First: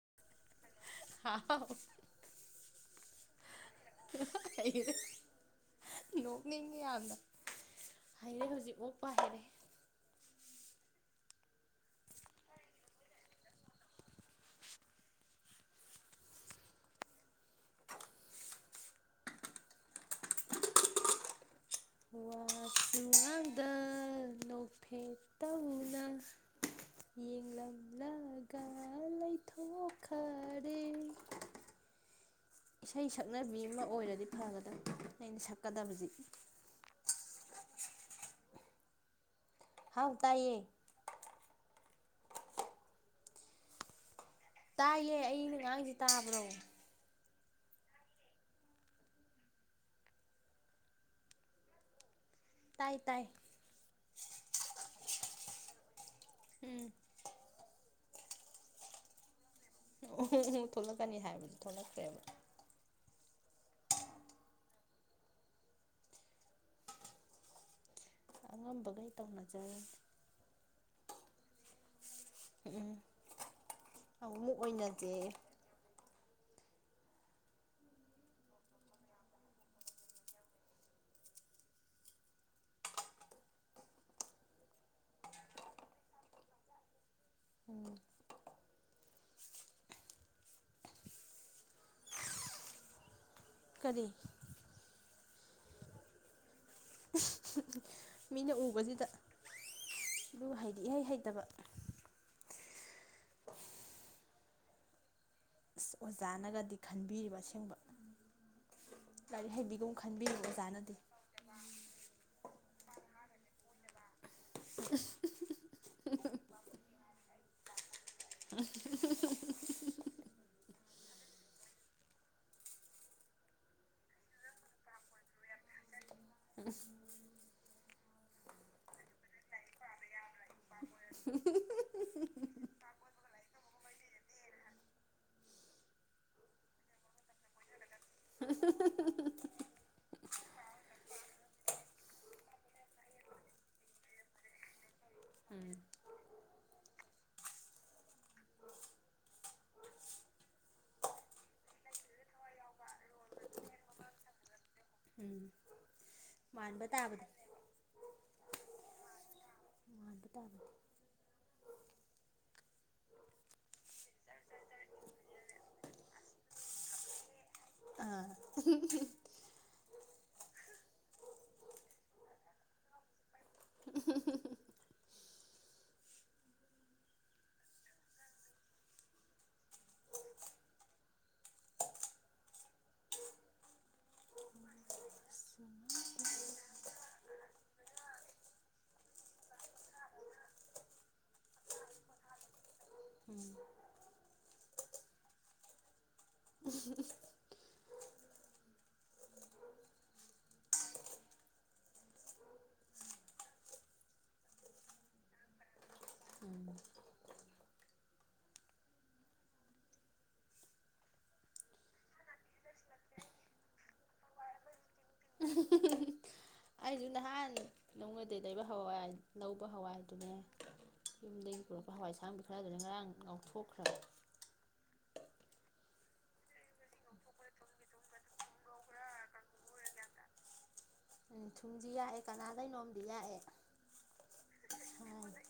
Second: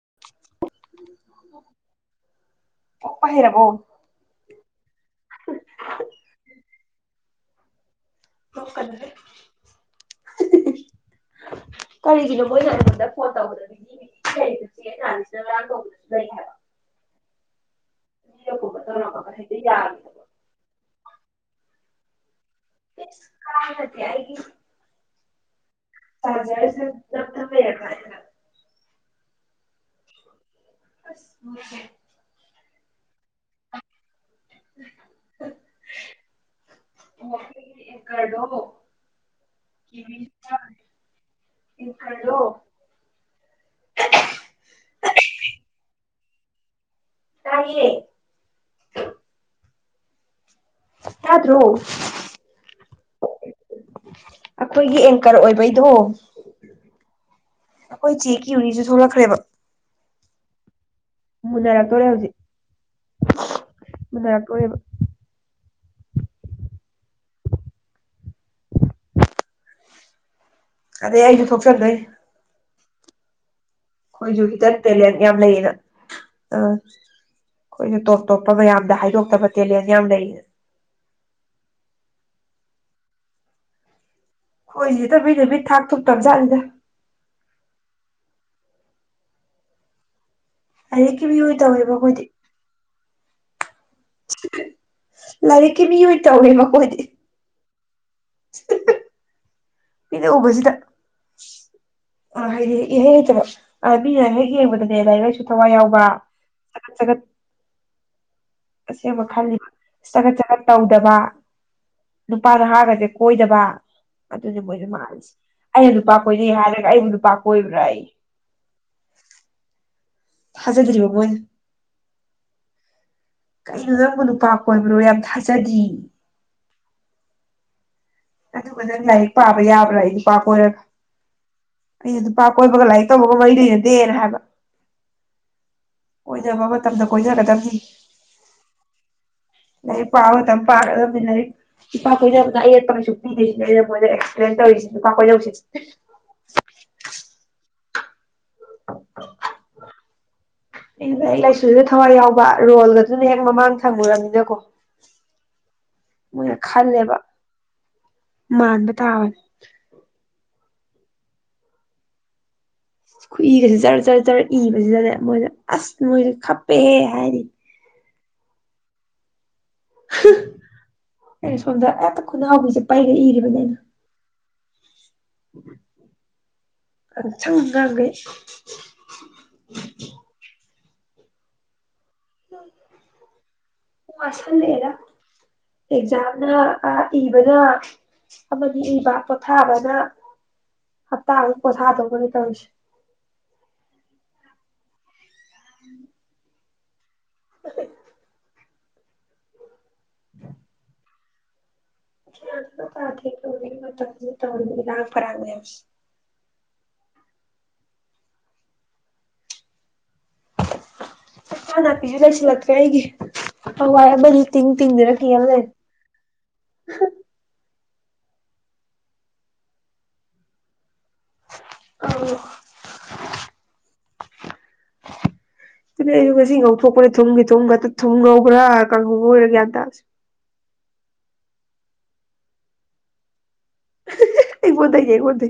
[unintelligible] ꯍꯥꯎ ꯄꯄ ꯍꯩꯔꯔꯕꯣ ꯍ‌ꯦꯔ‌ꯦ ꯅꯣꯛ ꯀ ꯌꯥꯗ ꯍꯥꯏꯔꯦ ꯍꯧꯖꯤꯛ ꯑꯣꯛꯄꯥꯏ ꯍꯥꯏꯔꯦ ꯀꯔꯤꯒꯤꯅꯣ ꯃꯣꯏꯅ ꯑꯩꯉꯣꯟꯗ ꯐꯣꯟ ꯇꯧꯒꯗꯕ ꯃꯤꯒꯤꯅꯤꯁꯤꯅ ꯉꯔꯥꯡ ꯇꯧꯕꯗꯁꯨ ꯂꯩ ꯍꯥꯏꯕ ꯃꯤ ꯑꯀꯨꯝꯕ ꯇꯧꯔꯛꯄꯒ ꯍꯦꯛꯇ ꯌꯥꯒꯦ ꯍꯥꯏꯕ ꯑꯣ ꯇꯧ ꯁꯥꯖꯔ ꯁ ꯂꯝ ꯊꯃꯦ ꯌꯥ ꯑ ꯂꯩ ꯊꯣꯛ ꯈꯔꯦ ꯑꯁ ꯍꯦ ꯏꯁꯩ ꯁꯛꯅꯕꯤ ꯑꯃ ꯑꯣꯏꯔꯗꯤ ꯐꯒꯗ ꯑꯩꯅ ꯁꯛꯀꯗꯕꯁꯤ [unintelligible] ꯑꯦꯡꯀ꯭ꫪꯗ‌ꯣ ꯍꯥꯎ ꯇꯥꯏꯌꯦ [unintelligible] ꯇꯥꯏꯌꯦ ꯑꯩꯅ ꯉꯥꯡꯁꯤ ꯇꯥꯕ꯭ꯔꯣ ꯇꯥꯏꯌꯦ ꯇꯥꯗ꯭ꯔꯣ ꯇꯥꯏ ꯇꯥꯏ ꯑꯩꯈꯣꯏꯒꯤ ꯑꯦꯡꯀꯔ ꯑꯣꯏꯕꯩꯗꯣ ꯎꯝ ꯑꯩꯈꯣꯏ ꯆꯦꯀꯤ ꯎꯅꯤꯁꯨ ꯊꯣꯛꯂꯛꯈ꯭ꯔꯦꯕ ꯑꯣ ꯊꯣꯛꯂꯛꯀꯅꯤ ꯍꯥꯏꯕꯗꯨ ꯊꯣꯛꯂꯛꯈ꯭ꯔꯦꯕ ꯃꯨꯅꯔꯛ ꯇꯣꯏꯔꯦꯕ ꯑꯉꯝꯕꯈꯩ ꯇꯧꯅꯖꯔꯅꯤ ꯑꯗꯦ ꯑꯩꯁꯨ ꯊꯣꯛꯆꯟꯗꯣꯏꯅꯤ ꯎꯝ ꯑꯩꯈꯣꯏꯁꯨꯨ ꯑꯃꯨꯛ ꯍꯤꯗꯟ ꯑꯣꯏꯅꯁꯦ ꯇꯦꯂꯦꯟ ꯌꯥꯝ ꯂꯩꯌꯦꯅ ꯑꯥ ꯑꯩꯈꯣꯏꯅ ꯇꯣꯞ ꯇꯣꯞꯄ ꯃꯌꯥꯝꯗ ꯍꯥꯏꯗꯣꯛꯇꯕ ꯇꯦꯂꯦꯟ ꯌꯥꯝ ꯂꯩꯅ ꯈꯣꯏꯁꯤ ꯇꯕꯤꯗꯕꯤ ꯊꯥꯛ ꯊꯨꯇꯕꯖꯥꯠꯂꯤꯗ ꯎꯝ ꯍꯩꯔꯛꯈꯤꯕ ꯇꯧꯋꯦꯕ ꯑꯩꯈꯣꯏꯗꯤ ꯀꯔꯤ ꯂꯥꯏꯔꯤꯛꯀꯤ ꯃꯤꯑꯣꯏ ꯇꯧꯋꯦꯕ ꯀꯣꯏꯗꯤ ꯃꯤꯅ ꯎꯕꯁꯤꯗ ꯃꯤꯗ ꯑꯗꯨꯒ ꯎꯕꯁꯤꯗ ꯍꯩꯗꯤ ꯏꯍꯩ ꯍꯩꯇꯕ ꯍꯥꯏꯗꯤ ꯇꯕ ꯑ ꯃꯤꯅ ꯍꯦꯛ ꯌꯦꯡꯕꯗꯅꯦ ꯂꯥꯏꯔꯤꯛ ꯂꯥꯏꯁꯨ ꯊꯋꯥꯏ ꯑꯁ ꯌꯥꯎꯕ ꯑꯣꯖꯥꯅꯒꯗꯤ ꯆꯒꯠ ꯆꯒꯠ ꯈꯟꯕꯤꯔꯤꯕ ꯑꯁꯦꯡꯕ ꯁꯦꯡꯕ ꯂꯥꯏꯔꯤꯛ ꯈꯜꯂꯤꯕ ꯍꯩꯕꯤꯒꯨꯝ ꯆꯒꯠ ꯈꯟꯕꯤꯔꯤꯕ ꯆꯒꯠ ꯑꯣꯖꯥꯅꯗꯤ ꯇꯧꯗꯕ ꯅꯨꯄꯥ ꯅꯍꯥꯒꯁꯦ ꯑꯣꯏꯗꯕ ꯑꯗꯨꯅꯦ ꯃꯣꯏꯅ ꯃꯥꯜꯂꯤꯁꯦ ꯑꯩꯅ ꯂꯨꯄꯥ ꯀꯣꯏꯅꯩ ꯍꯥꯏꯔꯒ ꯑꯩꯕꯨ ꯅꯨꯄꯥ ꯀꯣꯏꯕꯔꯥꯌꯦ [inaudible] ꯊꯥꯖꯗ꯭ꯔꯤꯕ ꯃꯣꯏꯅ ꯀꯩꯅꯣ ꯅꯪꯕꯨ ꯅꯨꯄꯥ ꯀꯣꯟꯕꯔꯣ ꯌꯥꯝ ꯊꯥꯖꯗꯦꯌꯦ ꯑꯗꯨꯒ ꯅꯪ ꯂꯥꯏꯔꯤꯛ ꯄꯥꯕ ꯌꯥꯕ꯭ꯔꯥꯌꯦ ꯅꯨꯄꯥ ꯀꯣꯏꯔꯒ ꯑꯩꯅ ꯅꯨꯄꯥ ꯀꯣꯏꯕꯒ ꯂꯥꯏꯔꯤꯛ ꯇꯧꯕꯒ ꯃꯔꯤ ꯂꯩꯅꯗꯦꯅ ꯍꯥꯏꯕ ꯀꯣꯏꯅꯕ ꯃꯇꯝꯗ ꯀꯣꯏꯅꯒꯗꯕꯅꯤ ꯂꯥꯏꯔꯤꯛ ꯄꯥꯕ ꯃꯇꯝ ꯄꯥꯒꯗꯕꯅꯤ ꯂꯥꯏꯔꯤꯛ ꯅꯨꯄꯥ ꯀꯣꯏꯅꯕ ꯑꯌꯦꯠꯄ ꯀꯩꯁꯨ ꯄꯤꯗꯦꯁꯤꯅꯤ ꯑꯩꯅ ꯃꯣꯏꯗ ꯑꯦꯛꯁꯄ꯭ꯂꯦꯟ ꯇꯧꯔꯤꯁꯤ ꯅꯨꯄꯥ ꯀꯣꯏꯅꯕꯁꯤ [inaudible] ꯎꯝ ꯑ ꯂꯥꯏꯔꯤꯛ ꯂꯥꯏꯁꯨꯗ ꯊꯋꯥꯏ ꯌꯥꯎꯕ ꯔꯣꯜꯒꯗꯨꯅ ꯍꯦꯛ ꯃꯃꯥꯡ ꯊꯪꯉꯨꯨꯔꯕꯅꯤꯅꯀꯣ ꯎꯝ ꯃꯣꯏꯅ ꯃꯥꯟꯕ ꯈꯜꯂꯦꯕ ꯇꯥꯕꯅꯤ ꯃꯥꯟꯕ ꯇꯥꯕꯅꯦ ꯃꯥꯟꯕ ꯇꯥꯕꯅꯤ ꯈꯨꯏꯒꯁꯤ ꯖꯔ ꯖꯔ ꯆꯔ ꯏꯕꯁꯤꯗꯅꯦ ꯃꯣꯏꯗ ꯑꯁ ꯃꯣꯏꯁꯦ ꯈꯞꯄꯦꯍꯦ ꯍꯥꯏꯗꯤ ꯑ ꯑꯩꯅꯣ ꯁꯣꯝꯗ ꯑꯝꯇ ꯈꯨꯅꯥꯎꯕꯤꯁꯦ ꯄꯥꯏꯔ ꯏꯔꯦ ꯑ ꯊꯪꯒꯥꯒꯦ ꯋꯥꯁꯤꯜꯂꯛꯑꯦꯗ ꯑꯦꯛꯖꯥꯝꯅ ꯏꯕꯅ ꯑꯃꯗꯤ ꯏꯕ ꯄꯣꯊꯥꯕꯅ ꯍꯞꯇꯥꯃꯨꯛ ꯄꯣꯊꯥꯗꯧꯅꯦ ꯇꯧꯔꯤꯁꯦ ꯎꯝ ꯑ ꯎꯝ ꯥꯊ ꯇꯧꯔ ꯐꯔꯃꯦꯁ ꯎꯝ ꯍ ꯅ ꯄꯤꯖ ꯂꯩ ꯁꯤ ꯀꯩꯒꯤ ꯑꯋꯥꯕꯅꯤ ꯊ ꯇꯤꯟꯗꯤ ꯔꯈꯅꯦ ꯅꯣꯡꯉꯗꯤ ꯂꯩꯕ ꯍꯋꯥꯏ ꯂꯧꯕ ꯍꯋꯥꯏꯗꯨꯅꯦ ꯌꯨꯝꯗꯒꯤ ꯄꯨꯔꯛꯄ ꯍꯋꯥꯏ ꯑꯧ ꯑꯁꯥꯡꯕꯤ ꯈꯔꯗꯨꯅ ꯉꯔꯥꯡ ꯉꯥꯎꯊꯣꯛꯈ꯭ꯔꯦ ꯑꯗꯨꯅꯦ ꯑꯩꯁꯨ ꯉꯁꯤ ꯉꯧꯊꯣꯛꯄꯅꯦ ꯊꯨꯝꯒꯤ ꯊꯨꯝꯒ ꯊꯨꯝ ꯉꯧꯕ꯭ꯔꯥ ꯀꯥꯡꯍꯧꯕ ꯑꯣꯏꯔꯒ ꯒ꯭ꯌꯥꯟ ꯇꯥꯔꯁꯤ ꯎꯝ ꯊꯨꯝꯗꯤ ꯌꯥꯥꯛꯑꯦ ꯀꯅꯥꯗꯩꯅꯣꯝꯗꯤ ꯂꯥꯛꯑꯦ ꯑꯩꯃꯣꯊꯥꯏ ꯑꯩꯃꯗꯦ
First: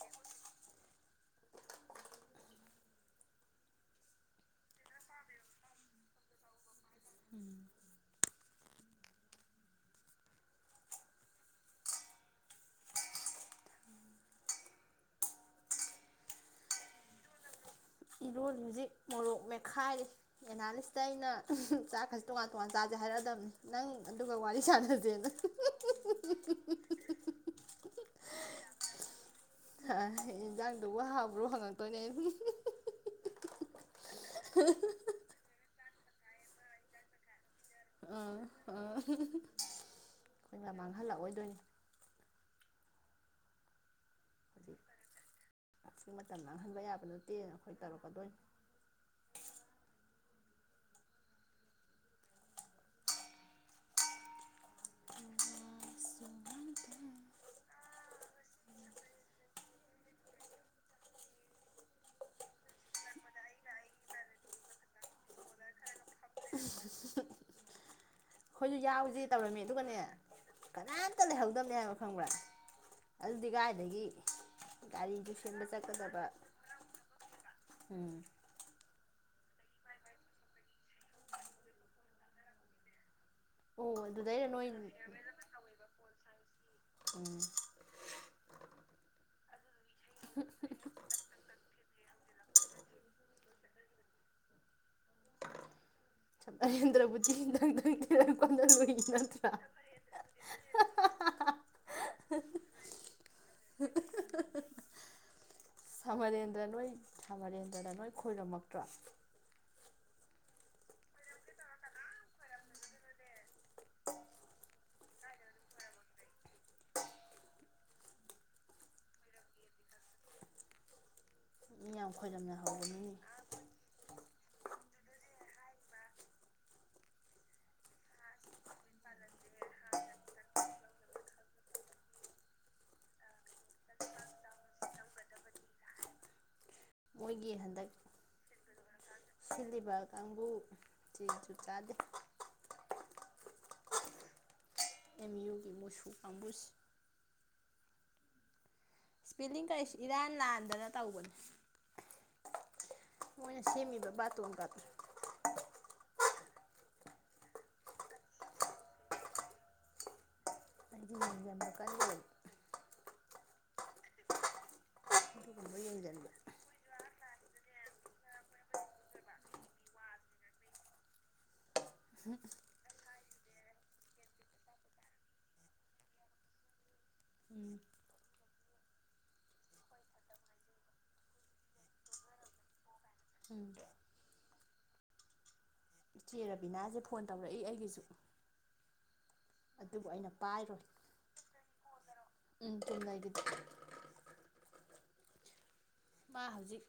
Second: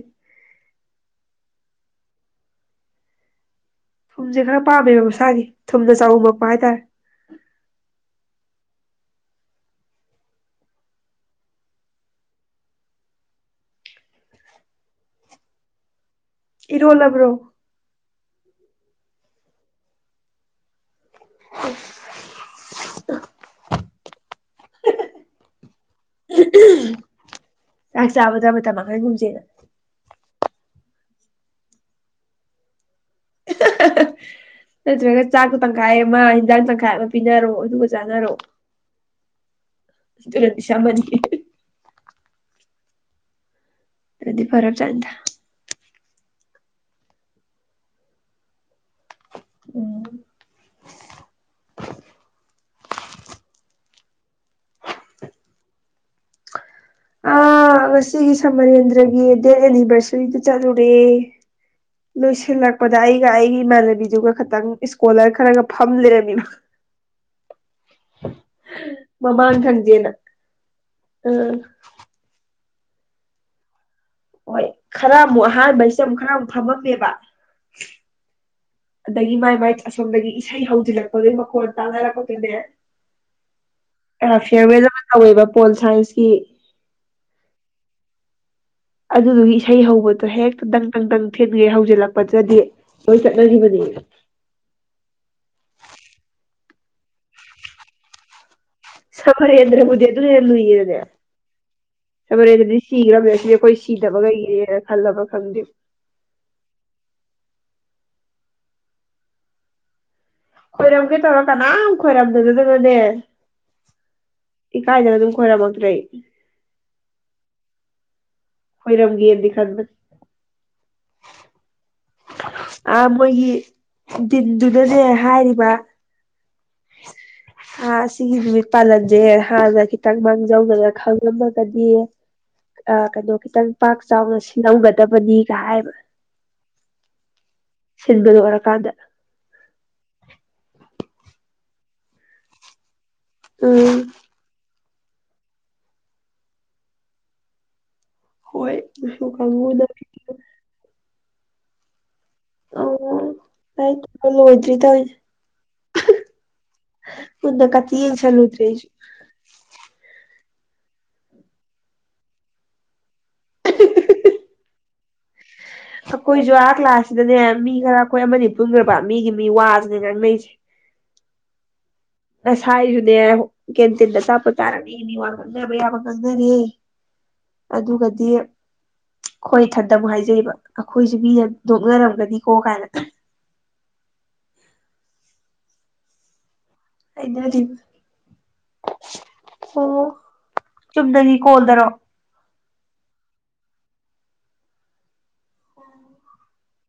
ꯊꯨꯝꯁꯦ ꯈꯔ ꯄꯥꯝꯃꯦꯕ ꯃꯁꯥꯒꯤ ꯊꯨꯝꯅ ꯆꯨꯝꯃꯛꯄ ꯍꯥꯏꯇꯥꯔꯦ ꯏꯔꯣꯜꯂꯕ꯭ꯔꯣ ꯏꯔꯣꯟ ꯍꯧꯨꯖꯤꯛ ꯃꯣꯔꯣꯛ ꯃꯦꯠꯈꯥꯏꯔꯤ ꯑꯦꯅꯥꯂꯤꯁ ꯑ ꯑꯩꯅ ꯆꯥꯛ ꯈꯁꯦ ꯇꯣꯉꯥꯟ ꯇꯣꯉꯥꯟ ꯆꯥꯥꯁꯦ ꯍꯥꯏꯔꯛꯑꯗꯕꯅꯤ ꯅꯪ ꯑꯗꯨꯒ ꯋꯥꯔꯤ ꯁꯥꯟꯅꯗꯦꯅ ꯆꯥꯛ ꯆꯥꯕꯗ ꯃꯇꯝ ꯃꯥꯡꯍꯟꯒꯨꯝꯁꯦꯅ ꯏꯟꯖꯥꯡꯗꯨꯕꯨ ꯍꯥꯕ꯭ꯔꯣ ꯍꯪꯉꯛꯇꯣꯏꯅꯦ ꯠꯇꯒ ꯆꯥ ꯀ ꯇ ꯀꯥꯏ ꯃꯥ ꯏꯟꯗ ꯈ ꯄꯤ ꯔꯣ ꯎꯝ ꯎꯝ ꯑꯗꯨꯅꯗꯤ ꯑꯩꯈꯣꯏꯅ ꯁꯝꯃꯅꯤ ꯃꯥꯡꯍꯜꯂꯛꯑꯣꯏꯗꯣꯏꯅꯦ ꯑꯗꯨꯗꯤ ꯐꯔꯞ ꯆꯗ ꯑꯥꯀꯤ ꯃꯇꯝ ꯃꯥꯡꯍꯟꯕ ꯌꯥꯕ ꯅꯠꯇꯦ ꯑꯩꯈꯣꯏ ꯇꯧꯔꯛꯀꯗꯣꯏꯅꯤ ꯎꯝ ꯑ ꯉꯁꯤꯒꯤ ꯁꯃꯔꯦꯟꯗ꯭ꯔꯒꯤ ꯗꯦꯠ ꯑꯦꯅꯤꯚꯔꯁꯔꯤꯗꯨ ꯆꯠꯂꯨꯔꯦ ꯂꯣꯏꯁꯤꯜꯂꯛꯄꯗ ꯑꯩꯒ ꯑꯩꯒꯤ ꯏꯃꯥꯟꯅꯕꯤꯗꯨꯒ ꯇꯪ ꯏꯁꯀꯣꯂꯔ ꯈꯔꯒ ꯐ ꯐꯝ ꯂꯩꯔꯃꯤꯅ ꯍꯣꯏꯁꯨ ꯌꯥꯎꯁꯦ ꯇꯧꯔꯝꯃꯤ ꯑꯗꯨꯒꯅꯦ ꯊꯪꯖꯦꯅ ꯀꯅꯥꯝꯇ ꯑꯥ ꯂꯩꯍꯧꯗꯕꯅꯦ ꯍꯥꯏꯕ ꯈꯪꯕ꯭ꯔꯥ ꯑꯜꯗꯤꯒꯥꯏꯗꯗꯒꯤ ꯍꯣꯏ ꯈꯔ ꯑꯃꯨꯛ ꯑꯍꯥꯟꯕꯁꯦ ꯑꯃꯨꯛ ꯈꯔ ꯑꯃꯨꯛ ꯐꯝꯃꯝꯃꯦꯕ ꯎꯝ ꯑꯗꯒꯤ ꯃꯥꯏ ꯃꯥꯏ ꯑꯁꯣꯝꯗꯒꯤ ꯏꯁꯩ ꯍꯧꯖꯤꯜꯂꯛꯄꯒꯤ ꯃꯈꯣꯟ ꯇꯥꯟꯅꯔꯛꯄꯗꯨꯅꯦ ꯑꯣ ꯑꯗꯨꯗꯩꯔ ꯐꯤꯌꯥꯔ ꯅꯣꯏ ꯋꯦꯁ ꯑꯃ ꯇꯧꯋꯦꯕ ꯄꯣꯜ ꯁꯥꯏꯟꯁꯀꯤ ꯎꯝ ꯑꯗꯨ ꯍꯩ ꯍꯧꯕꯗꯣ ꯍꯦꯛꯇ ꯗꯪ ꯇꯪ ꯗꯪ ꯊꯤꯟꯒꯦ ꯍ ꯍꯧꯖꯤꯜꯂꯛꯄ ꯄꯠꯆꯗꯦ ꯂꯣꯏ ꯆꯠꯅꯈꯤꯕꯅꯤ ꯑꯍꯦꯟꯗ꯭ꯔꯕꯨꯤꯪ ꯁꯃꯔꯦꯟꯗ꯭ꯔꯕꯨꯗꯤ ꯑꯗꯨꯅ ꯍꯦꯟꯅ ꯂꯨꯏꯔꯅꯦ ꯁꯃꯔꯦꯟꯗ꯭ꯔꯗꯤ ꯁꯤꯈ꯭ꯔꯕꯅꯦ ꯁꯤꯗꯤ ꯑꯩꯈꯣꯏ ꯁꯤꯗꯕ ꯀꯩꯒꯤꯅꯦꯅ ꯈꯜꯂꯕ ꯈꯪꯗꯦ ꯑꯗꯨꯅ ꯅꯣꯏ ꯈꯣꯏꯔꯝꯃꯛꯇ꯭ꯔꯣ ꯈꯣꯏꯔꯝꯒꯦ ꯇꯧꯔ ꯀꯅꯥꯝ ꯈꯣꯏꯔꯝꯗꯣꯏꯅꯗꯅꯅꯦ ꯏꯀꯥꯏꯗꯅ ꯑꯗꯨꯝ ꯈꯣꯏꯔꯝꯃꯛꯇ꯭ꯔꯦ ꯍꯣꯏꯔꯝꯒꯤꯔꯟꯗꯤ ꯈꯟꯗ ꯃꯤ ꯌꯥꯝ ꯑ ꯈꯣꯏꯔꯝꯅꯍꯧꯕꯅꯤꯅꯦ ꯃꯣꯏꯒꯤ ꯟꯗꯨꯗꯅꯦ ꯍꯥꯏꯔꯤꯕ ꯑꯥ ꯁꯤ ꯄꯥꯂꯔꯖꯦ ꯍꯥ ꯈꯤ ꯇꯪ ꯃꯥꯡꯖꯧꯗꯅ ꯈꯪꯂꯝꯃꯒꯗꯤ ꯑ ꯀꯩꯅꯣ ꯈꯤꯇꯪ ꯄꯥꯛ ꯆꯥꯎꯅ ꯁꯤꯍꯧꯒꯗꯕꯅꯤꯒ ꯍꯥꯏꯕ ꯃꯣꯏ ꯒꯤ ꯍꯟꯗꯛ ꯁꯤꯟꯕ ꯂꯣꯏꯔꯀꯥꯟꯗ ꯁꯤꯜꯂꯤꯕ ꯀꯥꯡꯕꯨ ꯆꯦꯡ ꯆꯨꯞ ꯆꯥꯗ ꯎꯝ ꯑꯦꯝ ꯌꯨꯒꯤ ꯃꯨꯁꯨ ꯄꯥꯝꯕꯨꯁ ꯍꯣꯏ ꯃꯨꯁꯨ ꯏꯁꯄꯤꯂꯤꯡ ꯀꯔꯤ ꯀꯥꯡꯕꯨꯅ ꯏꯔꯥꯟ ꯂꯥꯟꯗꯅ ꯇꯧꯕꯅꯣ ꯑꯣ ꯃꯣꯏ ꯂꯥꯏꯔꯤꯛ ꯁꯤꯃꯤꯕ ꯇꯝꯕ ꯇ ꯎꯝ ꯀꯗ꯭ꯔ ꯍꯨꯗ ꯀꯗꯤ ꯆꯂꯨꯗꯔꯦꯁꯨ ꯑꯩꯗꯤ ꯀꯜ ꯑꯗꯨꯒꯨꯝꯕ ꯌꯦꯡꯁꯤꯟꯕ ꯑꯩꯈꯣꯏꯁꯨ ꯑꯥ ꯀ꯭ꯂꯥꯁꯁꯤꯗꯅꯦ ꯃꯤ ꯈꯔ ꯑꯩꯈꯣꯏ ꯑꯃꯅꯤ ꯄꯨꯟꯈ꯭ꯔꯕ ꯃꯤꯒꯤ ꯃꯤ ꯋꯥꯁꯤꯅꯦ ꯉꯥꯡꯅꯁꯦ ꯑꯁꯥꯏꯁꯨꯨꯅꯦ ꯀꯦꯟ ꯇꯤꯟꯗ ꯆꯥꯞꯄ ꯇꯥꯔꯅꯤꯅꯦ ꯋꯥ ꯈꯪꯗꯕ ꯌꯥꯕ ꯈꯪꯗꯅꯤꯦ ꯎꯝ ꯑꯗꯨꯒꯗꯤ ꯍꯣꯏ ꯊꯟꯗ ꯑꯃꯨꯛ ꯍꯥꯏꯖꯩꯕ ꯑꯩꯈꯣꯏꯁꯨ ꯃꯤ ꯅꯣꯛꯅꯔꯝꯒꯅꯤꯀꯣ ꯀꯥꯏꯅ ꯎꯝ ꯁꯤ ꯕꯤꯅꯥꯁꯦ ꯐꯣꯟ ꯇꯧꯔꯛꯏ ꯍꯩꯅꯔꯤꯕ ꯑꯩꯒꯤꯁꯨ ꯑꯣ ꯑꯗꯨꯕꯨ ꯑꯩꯅ ꯄꯥꯏꯔꯣꯏ ꯆꯨꯝꯗꯅꯤ ꯀꯣꯜꯗꯔꯣ ꯎꯝ ꯆꯉꯗ ꯃꯥ ꯍꯧꯖꯤꯛ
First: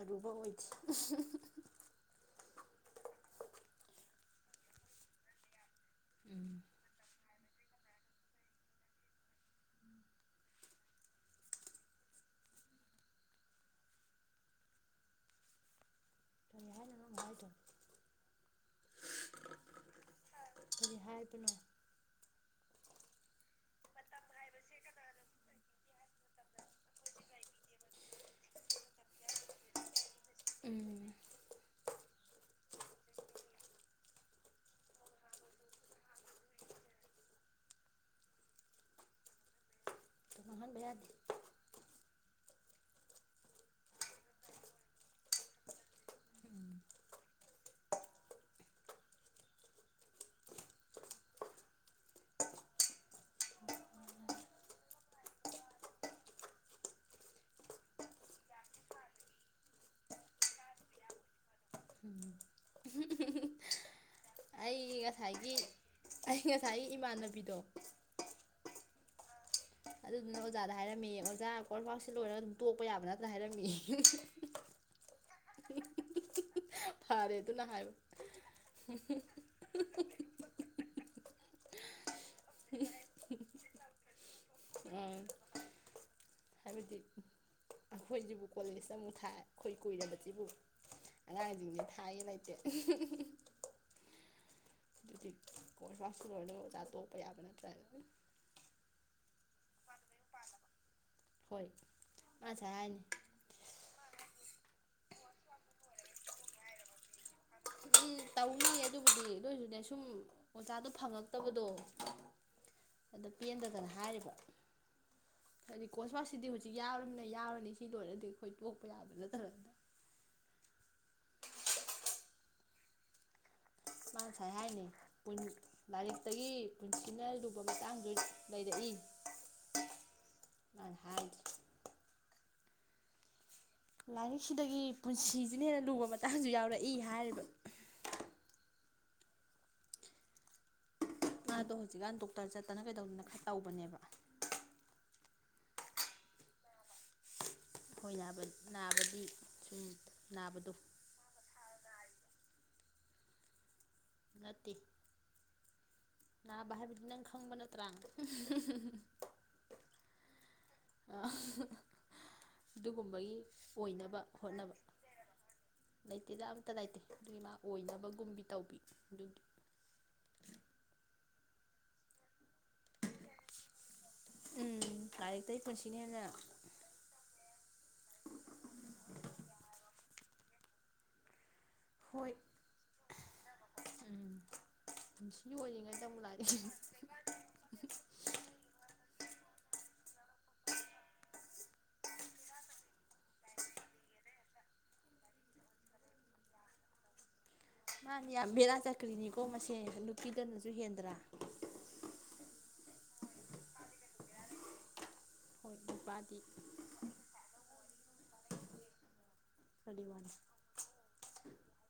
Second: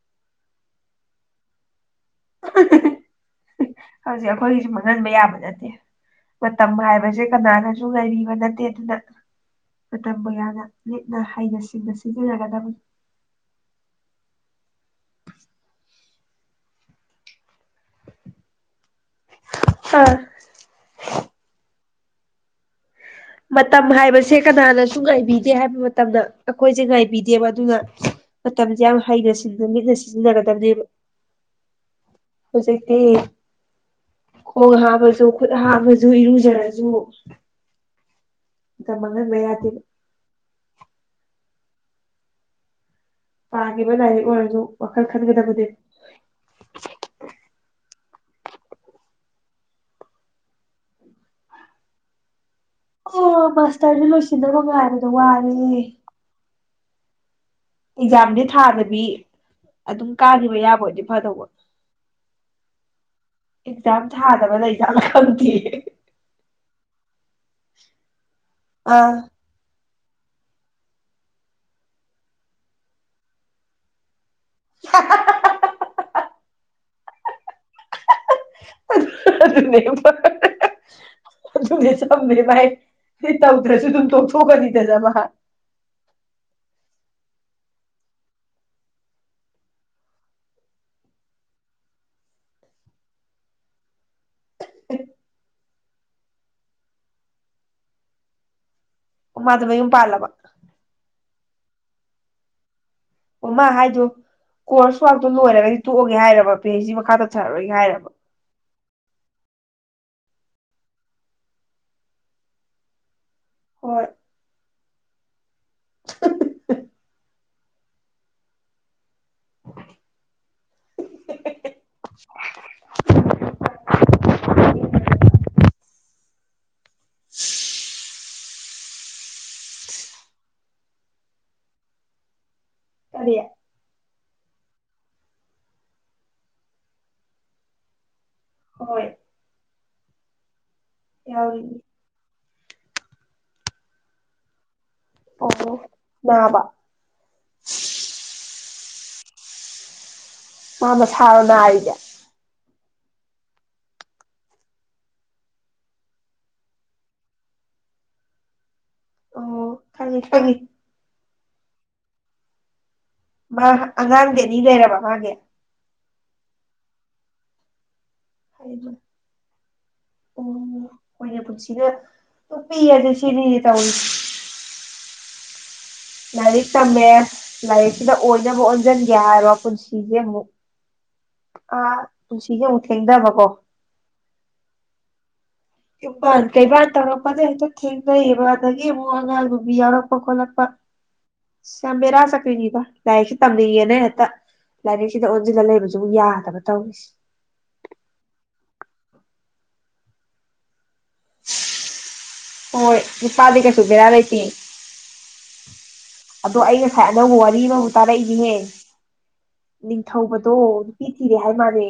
ꯑꯗꯨꯨꯕ ꯑꯣꯏꯊ ꯍꯧꯖꯤꯛ ꯑꯩꯈꯣꯏꯒꯤꯁꯨ ꯃꯥꯡꯍꯟꯕ ꯌꯥꯕ ꯅꯠꯇꯦ ꯃ ꯎꯝ ꯇꯝꯕ ꯍꯥꯏꯥꯏꯕꯖꯦ ꯀꯅꯥꯅꯁꯨ ꯉ ꯅꯠꯇꯦ ꯑꯗꯨꯅ ꯃꯇꯝꯕꯨ ꯌꯥꯝꯅ ꯂꯤꯠꯅ ꯍꯩꯅ ꯁꯤꯡꯅ ꯁꯤꯖꯤꯟꯅꯒꯗꯕꯅꯤ ꯍꯥꯏꯅ ꯥꯏꯗꯣ ꯑꯥ ꯀꯔꯤ ꯍꯥꯏꯗꯅꯣ ꯃꯇꯝ ꯍꯥꯏꯕꯁꯦ ꯀꯅꯥꯅꯁꯨ ꯉꯥꯏꯕꯤꯗꯦ ꯍꯥꯏꯕ ꯃꯇꯝꯗ ꯑꯩꯈꯣꯏꯁꯦ ꯉꯥꯏꯕꯤꯗꯦꯕ ꯑꯗꯨꯅ ꯃꯇꯝꯁꯦ ꯌꯥꯝ ꯍꯩꯅꯁꯤ ꯆꯖ ꯀ ꯇꯕꯤꯕ ꯎꯝ ꯍꯧꯖꯤꯛꯇꯤ ꯈꯣꯡ ꯍꯥꯞꯕꯁꯨ ꯈꯨꯠ ꯍꯥꯕꯁꯨ ꯏꯔꯨꯖꯔꯁꯨ ꯀ ꯃꯒ ꯕꯌꯥꯇ ꯃꯥꯡꯍꯟꯕ ꯌꯥꯗꯦ ꯄꯥꯈꯤꯕ ꯂꯥꯏꯔꯤꯛ ꯑꯣꯏꯔꯁꯨ ꯋꯥꯈꯜ ꯈꯟꯒꯗꯕꯗꯤ ꯑꯣ ꯃꯥꯁꯇꯔꯗꯨ ꯂꯣꯏꯁꯤꯟꯗꯕ ꯉꯥꯏꯕꯗꯣ ꯋꯥꯔꯦ ꯑꯦꯛꯖꯥꯝꯗꯤ ꯊꯥꯗꯕꯤ ꯑꯗꯨꯝ ꯀꯥꯈꯤꯕ ꯌꯥꯕꯗꯤ ꯐꯗꯧꯕ ꯑꯦꯛꯖꯥꯝ ꯊꯥꯗꯕ ꯂꯩ ꯀꯂꯗꯤ ꯉꯁꯥꯏ ꯏꯃꯥꯟ ꯎꯕꯤꯗꯣꯛ ꯑꯥ ꯑꯗꯨꯗꯨꯅ ꯑꯣꯖꯥꯗ ꯍꯥꯏꯔꯝꯃꯤ ꯑꯣꯖꯥ ꯀꯐꯥꯎꯁꯦ ꯂꯣꯏꯔꯒ ꯑꯗꯨꯝ ꯇꯣꯛꯄ ꯌꯥꯕ ꯅꯠꯇꯅ ꯍꯥꯏꯔꯝꯃꯤ ꯐꯥꯔꯦ ꯑꯗꯨꯅ ꯍꯥꯏꯌ ꯑꯗꯨ ꯆꯦꯥꯏ ꯇꯧꯗ꯭ꯔꯁꯨ ꯑꯗꯨ ꯇꯧ ꯊꯣꯛ ꯀꯅꯤꯗꯖꯕ ꯑꯥ ꯍꯥ ꯍꯥꯏꯕꯗꯤ ꯑꯩꯈꯣꯏꯁꯤꯕꯨ ꯀꯣꯂꯦꯖꯇ ꯑꯃꯨꯛ ꯊꯥꯏ ꯑꯩꯈꯣꯏ ꯀꯨꯏꯁꯤꯕꯨ ꯑꯉꯥꯡꯁꯤꯡꯁ ꯊꯥꯏꯌꯦ ꯂꯩꯇꯦ ꯑꯗꯨ ꯀꯣꯔꯁꯁꯨ ꯂꯣꯏ ꯑꯣꯖꯥ ꯇꯣꯛꯄ ꯌꯥꯕ ꯅꯠꯇ꯭ꯔ ꯃꯗꯨꯕꯨꯝ ꯄꯥꯂꯕ ꯍꯣꯏ ꯑꯆꯥ ꯍꯥꯏꯅꯦ ꯑꯣꯃꯥ ꯍꯥꯏꯗꯣ ꯀꯣꯔꯁ ꯋꯥꯥꯛꯇꯣ ꯂꯣꯏꯔꯒꯗꯤ ꯇꯣꯛꯑꯒꯦ ꯍꯥꯏꯔꯕ ꯐꯦ ꯁꯤ ꯃꯈꯥ ꯇ ꯇꯧꯅꯤ ꯑꯗꯨꯕꯨꯗꯤ ꯂꯣꯏꯁꯨꯅꯦ ꯁꯨꯝ ꯑꯣꯖꯥꯗꯣ ꯐꯪꯉꯛꯇꯕꯗꯣ ꯑꯗꯨ ꯄꯦꯟꯗꯗꯅ ꯍꯣꯏ ꯍꯥꯏꯔꯤꯕ ꯍꯥꯏꯗꯤ ꯀꯣꯁꯄꯥꯁꯤꯗꯤ ꯍꯧꯖꯤꯛ ꯌꯥꯎꯝꯅꯤꯅ ꯌꯥꯎ ꯁꯤ ꯂꯣꯏꯔꯗꯤ ꯑꯩꯈꯣꯏ ꯇꯣꯛꯄ ꯌꯥꯕ ꯅꯠꯇꯕ ꯃꯥꯅ ꯉ ꯁꯥꯏ ꯍꯥꯏꯅꯤ ꯂꯥꯏꯔꯤꯛꯇꯒꯤ ꯄꯨꯟꯁꯤꯅ ꯂꯨꯕ ꯃꯇꯥꯡꯗ ꯂꯩꯔꯛꯏ ꯃꯥꯅ ꯍꯥꯏꯔꯤ ꯀꯗꯌꯥ ꯂꯥꯏꯔꯤꯛꯁꯤꯗꯒꯤ ꯄꯨꯟꯁꯤꯁꯤꯅ ꯍꯦꯟꯅ ꯂꯨꯕ ꯃꯇꯥꯡꯁꯨ ꯌꯥꯎꯔꯛꯏ ꯍꯥꯏꯔꯤꯕ ꯍꯣꯏ ꯍ ꯇ ꯌꯥꯎꯔꯤꯅꯤ ꯍꯧꯖꯤꯒꯥꯟ ꯇ ꯗꯣꯛꯇꯔ ꯆꯠꯇꯅ ꯀꯩꯗꯧꯗꯅ ꯈꯔ ꯇꯧꯕꯅꯦꯕ ꯑꯣ ꯅꯥꯕ ꯍꯣꯏ ꯅꯥꯕ ꯅꯥꯕꯗꯤ ꯁꯨꯝ ꯅꯥꯕꯗꯣ ꯑ ꯁꯔꯅ ꯍꯥꯏ ꯌꯥ ꯅꯠꯇꯦ ꯅꯥꯕ ꯍꯥꯏꯕꯗꯤ ꯅꯪ ꯈꯪꯕ ꯅꯠꯇ꯭ꯔꯥ ꯈꯪꯦ ꯐꯉꯦ ꯑ ꯃꯥ ꯑꯉꯥꯡꯒꯤꯅꯤ ꯂꯩꯔꯕ ꯃꯥꯒꯤ ꯂꯩꯇꯦꯗ ꯑꯝꯇ ꯂꯩꯇꯦ ꯑꯗꯨꯒꯤ ꯃꯥ ꯑꯣꯏꯅꯕ ꯍꯥꯏꯅ ꯑꯣ ꯑꯩꯈꯣꯏꯒꯤ ꯄꯨꯟꯁꯤꯗ ꯇꯨꯞꯄꯤ ꯑꯁ ꯁꯤꯅꯤꯗꯤ ꯇꯧꯔꯤꯁꯦ ꯎꯝ ꯇꯥꯏ ꯇꯩ ꯂꯥꯏꯔꯤꯛ ꯇꯝꯃꯦ ꯂꯥꯏꯔꯤꯛꯁꯤꯗ ꯑꯣꯏꯅꯕ ꯑꯣꯟꯁꯤꯟꯒꯦ ꯍꯥꯏꯔꯣ ꯄꯨꯟꯁꯤꯁꯦ ꯑꯃꯨꯛ ꯑꯥ ꯍꯣꯏ ꯄꯨꯟꯁꯤꯒꯤꯦ ꯑꯃꯨꯛ ꯊꯦꯡꯊꯕꯀꯣ ꯎꯝ ꯌꯣꯜꯂꯤꯉꯩꯗ ꯑꯃꯨꯛ ꯀꯕꯥ ꯂꯥꯛꯏ ꯀꯩꯕꯥꯥꯟ ꯇꯧꯔꯛꯄꯅꯦ ꯍꯦꯛꯇ ꯊꯦꯡꯅꯩꯑꯕ ꯑꯗꯒꯤ ꯑꯉꯥꯜꯒꯨꯝꯕꯤ ꯌꯥꯎꯔꯛꯄ ꯈꯣꯠꯂꯛꯄ ꯑ ꯌꯥꯝ ꯃꯦꯔꯥ ꯆꯠꯄꯤꯕ ꯂꯥꯏꯔꯤꯛꯁꯤ ꯇꯝꯅꯤꯡꯉꯦꯅ ꯍꯦꯛꯇ ꯂꯥꯏꯔꯤꯛꯁꯤꯗ ꯑꯣꯟꯁꯤꯜꯂ ꯂꯩꯕꯁꯨꯕꯨ ꯌꯥꯗꯕ ꯇꯧꯔꯤꯁꯦ ꯃꯥꯅꯤ ꯌꯥꯝ ꯕꯦꯔꯥ ꯆꯀ꯭ꯔꯤꯅꯤꯀꯣ ꯃꯁꯦ ꯅꯨꯄꯤꯗꯅꯁꯨ ꯍꯦꯟꯗ꯭ꯔꯥ ꯑꯣ ꯅꯨꯄꯥꯗꯤ ꯀꯩꯁꯨꯒꯔꯥ ꯂꯩꯦꯇ ꯍꯣꯏ ꯅꯨꯄꯥꯗꯤ ꯑꯗꯣ ꯑꯩ ꯉꯁꯥꯏ ꯑꯅꯧꯕ ꯋꯥꯔꯤ ꯑꯃꯕꯨ ꯇꯥꯔꯛꯏꯅꯦꯅꯦꯦ ꯈꯔꯗꯤ ꯋꯥꯅꯤ ꯅꯤꯡꯊꯧꯧꯕꯗꯣ ꯅꯨꯄꯤ ꯊꯤꯔꯦ ꯍꯥꯏ ꯃꯥꯜꯂꯦ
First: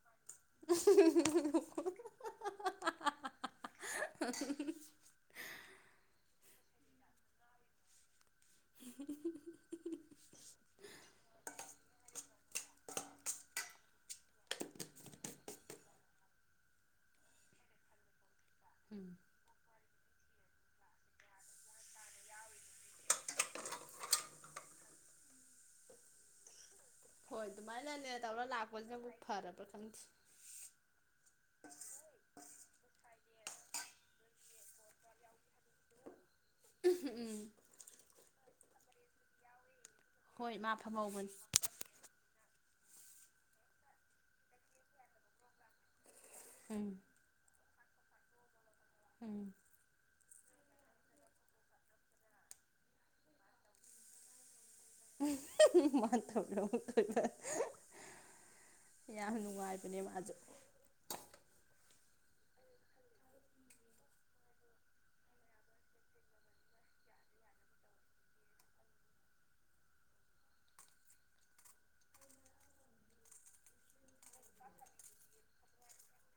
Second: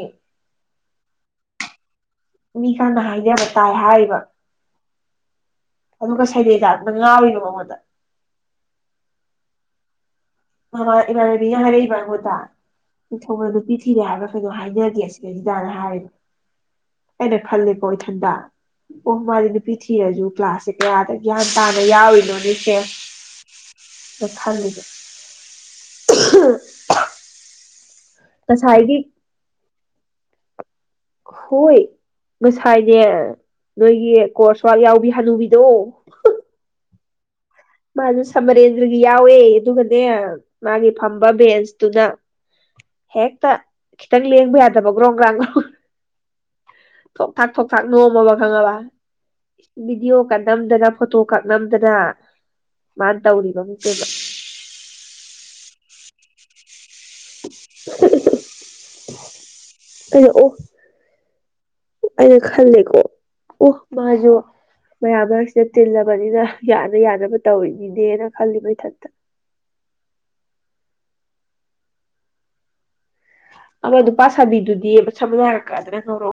ꯃꯤ ꯀꯥꯟꯅ ꯍꯥꯏꯗꯕ ꯇꯥꯏ ꯍꯥꯏꯔꯤꯕ ꯑꯗꯨꯒ ꯁꯩꯗꯦꯡ ꯃ ꯉꯥ ꯑꯣꯏꯅ ꯃꯃꯗ [inaudible] ꯃꯥ ꯏꯃꯥꯟꯅꯕꯤꯅ ꯍꯥꯏꯔꯛꯏꯕ ꯑꯩꯉꯣꯟꯗ ꯅꯤꯡ ꯊꯅ ꯅꯨꯄꯤ ꯊꯤꯔꯦ ꯍꯥꯏꯕ ꯀꯩꯅꯣ ꯍꯥꯏꯅꯒꯦ ꯁꯤꯗꯩꯁꯤꯗꯥꯅ ꯍꯥꯏꯔꯤꯗ ꯑꯩꯅ ꯈꯜꯂꯦꯀꯣ ꯏꯊꯟꯗ ꯎꯝ ꯑꯣ ꯃꯥꯗꯤ ꯅꯨꯄꯤ ꯊꯤꯔꯁꯨ ꯀ꯭ꯂꯥꯁꯁꯦ ꯀꯌꯥꯗ ꯒ꯭ꯌꯥꯟ ꯇꯥꯅ ꯌꯥꯎꯔꯤꯅꯣ ꯅꯁꯦ ꯑ ꯈꯜꯂꯤꯗ ꯑ ꯅꯦ ꯇꯧꯔ ꯂꯥꯛꯄꯣꯛ ꯐꯔꯦ ꯀ ꯍꯣꯏ ꯉꯁꯥꯏꯅꯦ ꯅꯣꯏꯒꯤ ꯀꯣꯔꯁ ꯋꯥꯥꯛ ꯌꯥꯎꯕꯤ ꯍꯅꯨꯕꯤꯗꯣ ꯎꯝ ꯑꯗꯨ ꯁꯃꯔꯦꯟꯗ꯭ꯔꯒꯤ ꯌꯥꯎꯋꯦ ꯑꯗꯨꯒ ꯅꯦ ꯍꯣꯏ ꯃꯥ ꯃꯥꯒꯤ ꯐꯝꯕ ꯐꯝꯍꯧꯕꯅꯤ ꯕꯦꯟꯁꯇꯨꯅ ꯍꯦꯛꯇ ꯈꯤꯇꯪ ꯂꯦꯡꯕ ꯌꯥꯗꯕꯒ꯭ꯔꯣꯒ꯭ꯔꯥꯡꯒꯣ ꯎꯝ ꯊꯔ ꯄꯣꯛꯇꯥꯛ ꯅꯣꯝꯃꯕ ꯈꯪꯉꯕ ꯎꯝ ꯕꯤꯗꯤꯣ ꯀꯠꯅꯝꯗꯅ ꯐꯣꯇꯣ ꯀꯛꯅꯝꯗꯅ ꯃꯥꯅ ꯇꯧꯔꯤꯕꯃꯛꯇꯦꯕ ꯃ ꯇꯔꯣ ꯇ [inaudible] ꯌꯥꯅꯅꯨꯡꯥꯏ ꯈꯨ ꯑꯩꯅ ꯑꯖ ꯑꯣ ꯑꯩꯅ ꯈꯜꯂꯦꯀꯣ ꯑꯣ ꯃꯥꯁꯨ ꯃꯌꯥꯝ ꯃꯔꯛꯁꯤꯗ ꯇꯤꯜꯂꯕꯅꯤꯅ ꯌꯥꯅ ꯌꯥꯅꯕ ꯇꯧꯔꯤꯅꯤꯅꯦꯅ ꯈꯜꯂꯤ ꯃꯩꯊꯟꯛꯇ ꯑꯃ ꯅꯨꯄꯥ ꯁꯥꯕꯤꯗꯨꯗꯤꯕ ꯁꯝꯅ ꯍꯥꯏꯔꯛꯀꯗꯅ ꯍꯧꯧꯔꯛꯑꯣ